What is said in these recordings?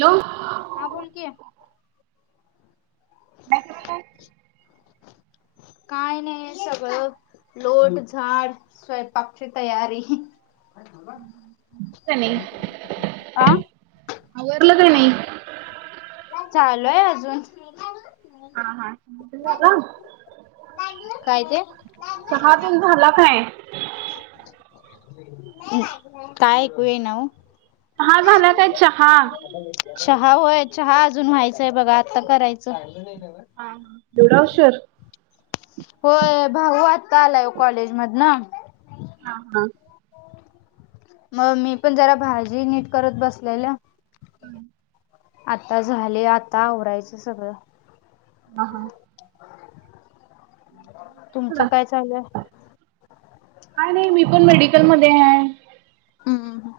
Hello. हां बोलं कि. [unintelligible] काय नाही सगळं लोट झाड स्वयपाकची तयारी. का नाही आ. आवरलं का नाही. चालू आय अजून. हा हा [unintelligible] झालं. काय ते चहा तेन झाला काय? काय ऐकू ईना ओ. हा झाला काय चहा. चहा होय चहा अजून व्हायचंय बघा आत्ता करायचं. हा हा एवढा हुशर. होय भाऊ आता आलाय कॉलेज मध न. हा हा. मग मी पण जरा भाजी नीट करत बसलेल आता झाले आता आवरायचं सगळं. ह हा. तुमचं तुला काय चाललंय? काय नाही मी पण मेडिकल मध्ये आहे. हम्म हम्म.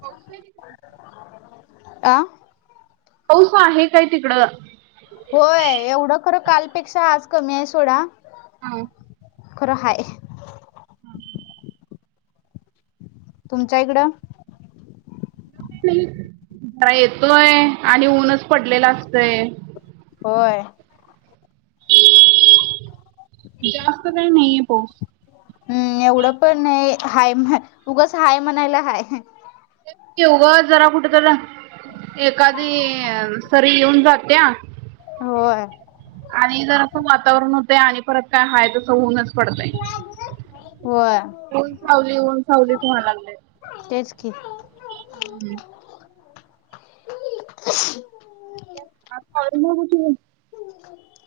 पाऊस आहे तिकडं? आह. पाऊस आहे काय तिकडं? होय एवढं खरं कालपेक्षा आज कमी आहे सोडा हम्म. खर हाय. हम तुमच्या इकडं नाही जरा येतोय आणि ऊनच पडलेल असतय होय. जास्त काही नाहीे पो हम्म एवढं पण नाय हाय उगस हाय म्हणायला हाय उगाच जरा कुठेतरी एखादी सरी येऊन जात्या होय आणि जरासं वातावरण होतं आणि परत काय हाय तसं ऊनच पडतय. होय ऊन सावली ऊन सावली व्हायला लागलय. तेच की [unintelligible] हाय पाय मोडीती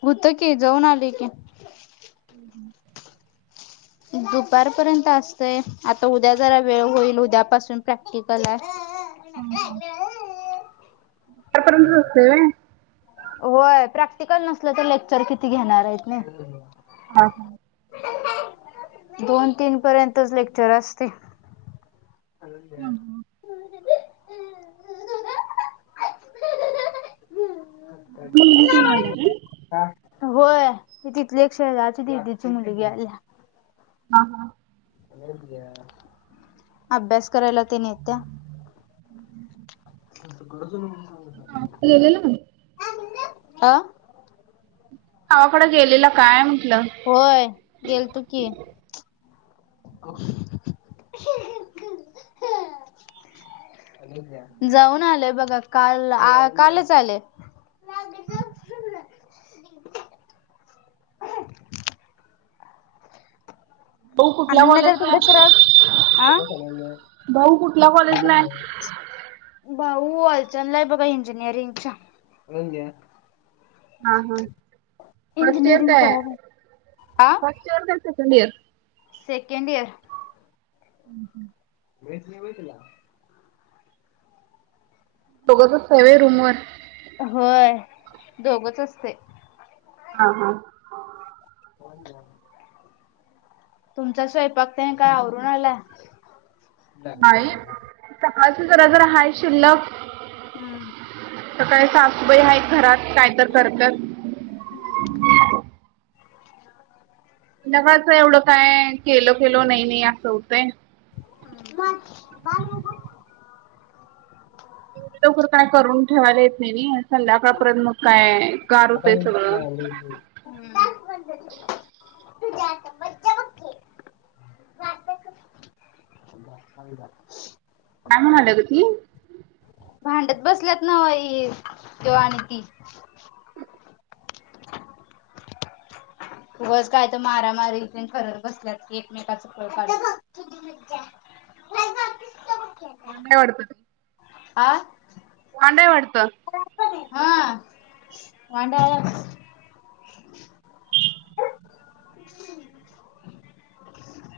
होत की जाऊन आले कि ह दुपारपर्यंत असतंय आता उद्या जरा वेळ होईल उद्यापासून प्रॅक्टिकल आहे. हम्म हम्म. [unintelligible] पर्यंतच असते नाय होय प्रॅक्टिकल नसलं तर लेक्चर किती घेणार आहेत नाय हा. दोन तीन पर्यंतच लेक्चर असते. [inaudible] तुम्ही [unintelligible] आल्या काय? होय तिथली एक शहराची दिदीची मुलगी आली. हा. अभ्यास करायला ते नेत्या [inaudible] हा गेलेलं [unintelligible] आह गावाकडं गेलेलं काय म्हटलं होय गेलतो की ह जाऊन आलेय बघा काल आ कालच आलेय [inaudible] [inaudible] भाऊ कुठल्या आनंद कॉलेजला नगर [unintelligible] आहे सराव भाऊ कुठल्या कॉलेजला आहे [unintelligible] भाऊ अलचणला आहे बघा इंजिनिअरिंगच्या. हा हा फस्ट इयर इंजिनिअरिंग काय करायला आ फस्ट इयर काय सेकंड इयर? Second year. हुं, हुं. मिळत नाही व्हय तिला? दोघच असताय व्हय रूमवर? होय दोघच असते. हा, हा. [inaudible] तुमचा स्वयंपाक तेन काय आवरून आला? नाही सकाळच जरा जरा हाय शिल्लक. हम्म सकाळी सासूबाई आहेत घरात कायतर करत्यात. हुं, हुं. संध्याकाळचं एवढं काय केलोकेलो नाहीनाही आसं होतय. हम्म [inaudible] लवकर काय करून ठेवायला येत नाही नी संध्याकाळपर्यंत मग काय गार आता [unintelligible] होतंय सगळं लागलय की [inaudible] [unintelligible] काय म्हणाल्या गं ती? भांडत बसल्यात नव्ह ही तो आणि ती. उगच काय तं मारामारी तेन करत बसल्यात एकमेकाचं कळ काढत. वांड हाय वाटत? आ वांड आहे वाटत? हा वांड आहे आगं. [inaudible]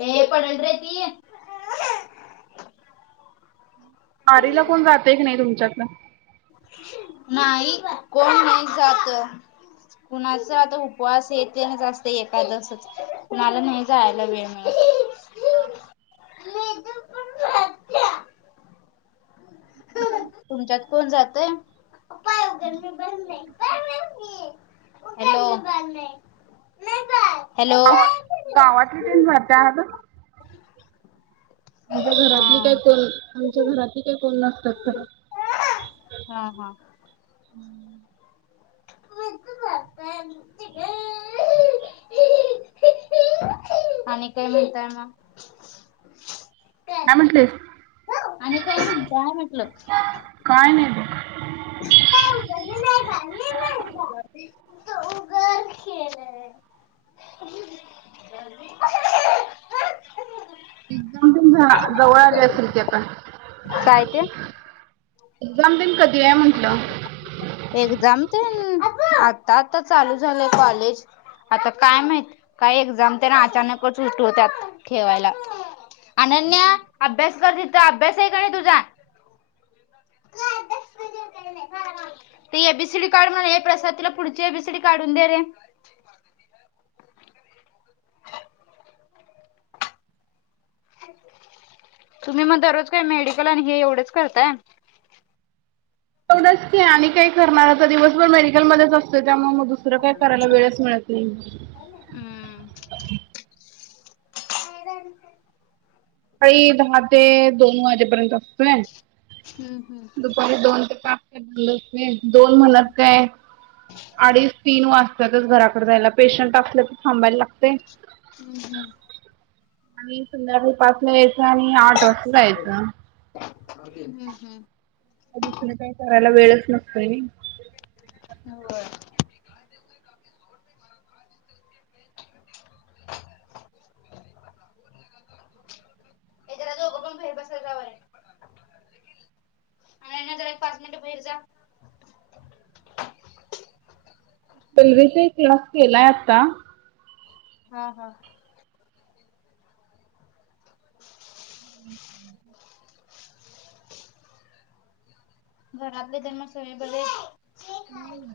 ये पडल रे ती. वारीला कोण जातय का नाही तुमच्यातलं? नाही कोण नाही जात. कुणाचा आता उपवास हे तेन आसतय एकादसच, कुणाला नाही जायला वेळ मिळत. हा, हा. तुमच्यात कोण जातय? हॅलो! हॅलो! गावा गावातली तेन जात्यात आमच्या हा घरातली काय कोण आमच्या घरातली काय कोण नसत्यात खरं. हा, हा. [inaudible] आणि काय म्हणताय मग? काय म्हटलीस आणि काय म्हणताय म्हटलं? काय नाही बघ. [inaudible] [inaudible] एक्झाम तेन झा जवळ आली आसल की आता? काय ते? एक्झामतेन कधी आहे म्हंटलं? एक्झामतेन आता आता चालू झालंय कॉलेज. आता काय माहित काय एक्झामतेन अचानकच उठूवत्यात ठेवायला. आनन्या अभ्यास कर तिथं, अभ्यास आहे का नाही तुझा? ते ए. बी. सी. डी काढ म्हणू ये प्रसाद तिला पुढची ए. बी. सी. डी काढून दे रे. तुम्ही मग दररोज काय मेडिकल आणि हे एवढेच करताय? एढच आणि काय करणार आता दिवसभर मेडिकलमध्येध्येच असते त्यामुळे म तुरा काय करायला वेळच मिळत नाही हम्म. काळी दहा ते दोन वाजेपर्यंत असतोय. हम्म हम्म दपारी दोन ते पाच बंद असते दोन म्हणत काय अडीच तीन वाजता तच घराकडे जायला पेशंट असले तर थांबायला लागते हम् आणि सुधर पासला यायचं आणि आठ वाजता जायचं. हम्म हम्म दिसून काही करायला वेळच नसतोय नी हो हे जरा दोघं पण बाहेर बसा जावा रे. अनन्या जरा पाच मिनिट भेर जा पल्वीचा क्लास केलाय आता हा हा घरातले त्यांना सोइबल ए हो मा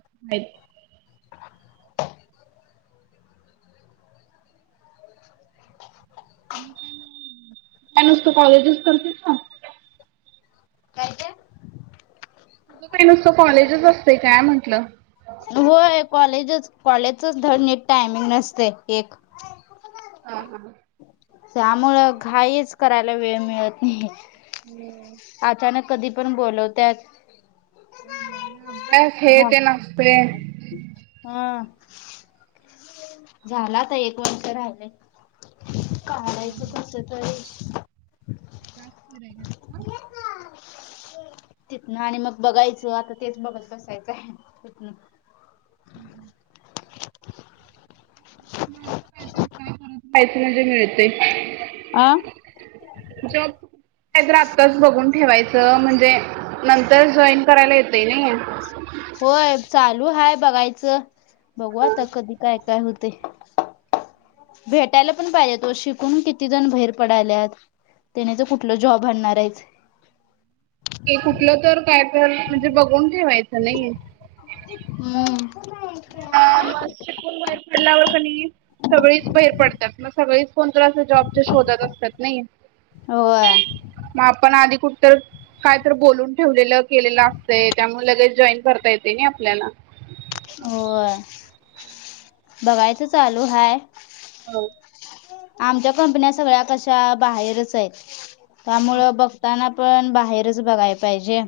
काय नुसत सकाळी करतीस का काय ते तुझं काही नसतं कॉलेजच असते काय म्हटलं होय कॉलेजच कॉलेजचच धड नीट टायमिंग नसते एक ह हा त्यामुळेळ घाईच करायला वेळ मिळत नाही हम् अचानक कधी पण बोलवतत अभ्यास हे ते नसते हम झाला तर एक वर्ष राहिलं काढायचं कस तररी लास्र आहे का ह तिथनं आणि मग बघायचं आता तेच बघत बसायचं आहे तिथनं हम्म यच म्हणजे मिळते आं जॉब काय तर आत्ताच बघून ठेवायचं म्हणजे नंतर जॉईन करायला येतय नाही होय चालू हाय बघायचं बघू आता कधी काय काय होते भेटायला पण पाहिजे तो शिकून किती जण बैर पडायल्यात त्याण्याच कुठलं जॉब आणणार आहेच कुठलं तर काय तर म्हणजे बघून ठेवायचं नाही. हम्म मग [unintelligible] शिकून बाहेर पडल्यावर क नाही सगळीच बाहेर पडतात मग सगळेच. कोण कोणाच्या जॉबच्या शोधात असतात नाही. होय मग आपण आधी कुठ तर काय तर बोलून ठेवलेलं. केलेला असत त्यामुळे लगेच जॉईन करता येते नाही आपल्याला होय बघायचं चालू हाय. हो. आमच्या कंपन्या सगळ्या कशा बाहेरच आहेत त्या मुळं बघताना पण बाहेरच बघाय पाहिजे.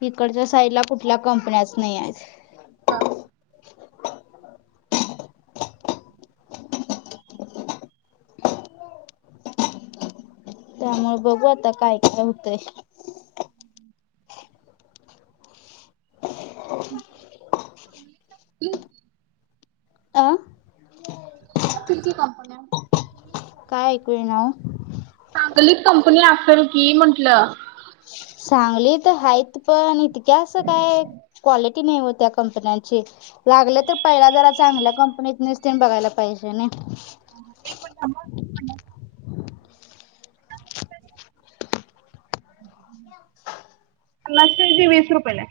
इकडच्या साईडला कुठल्या कंपन्याच नाहीयात. हा. त्यामुळ बघू आता काय काय होतंय. [unintelligible] [unintelligible] आ? किती कंपन्या काय ऐकू येईना. चांगली कंपनी असेल की म्हंटलं. सांगलीत हाईत पण इतक्या असं काय, क्वालि क्वालिटी नाही ओ त्या कंपन्यांची. लागलं तर पहिला जरा चांगल्या कंपनीतनीच बघायला पाहिजे नई. एक मिनिटं थांब ह. [unintelligible] वीस रुपयेला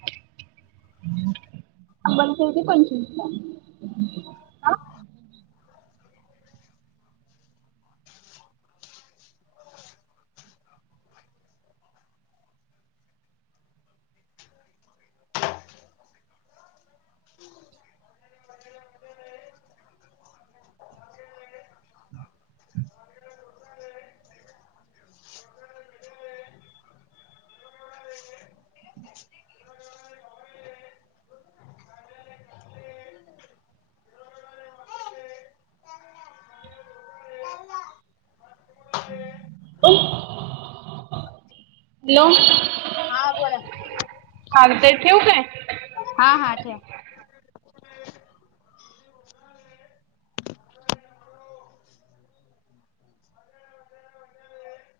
हाय [unintelligible] पंचवीसला हाय. हॅलो, हा बोला चालतंय ठेऊ काय? हा हा ठेव.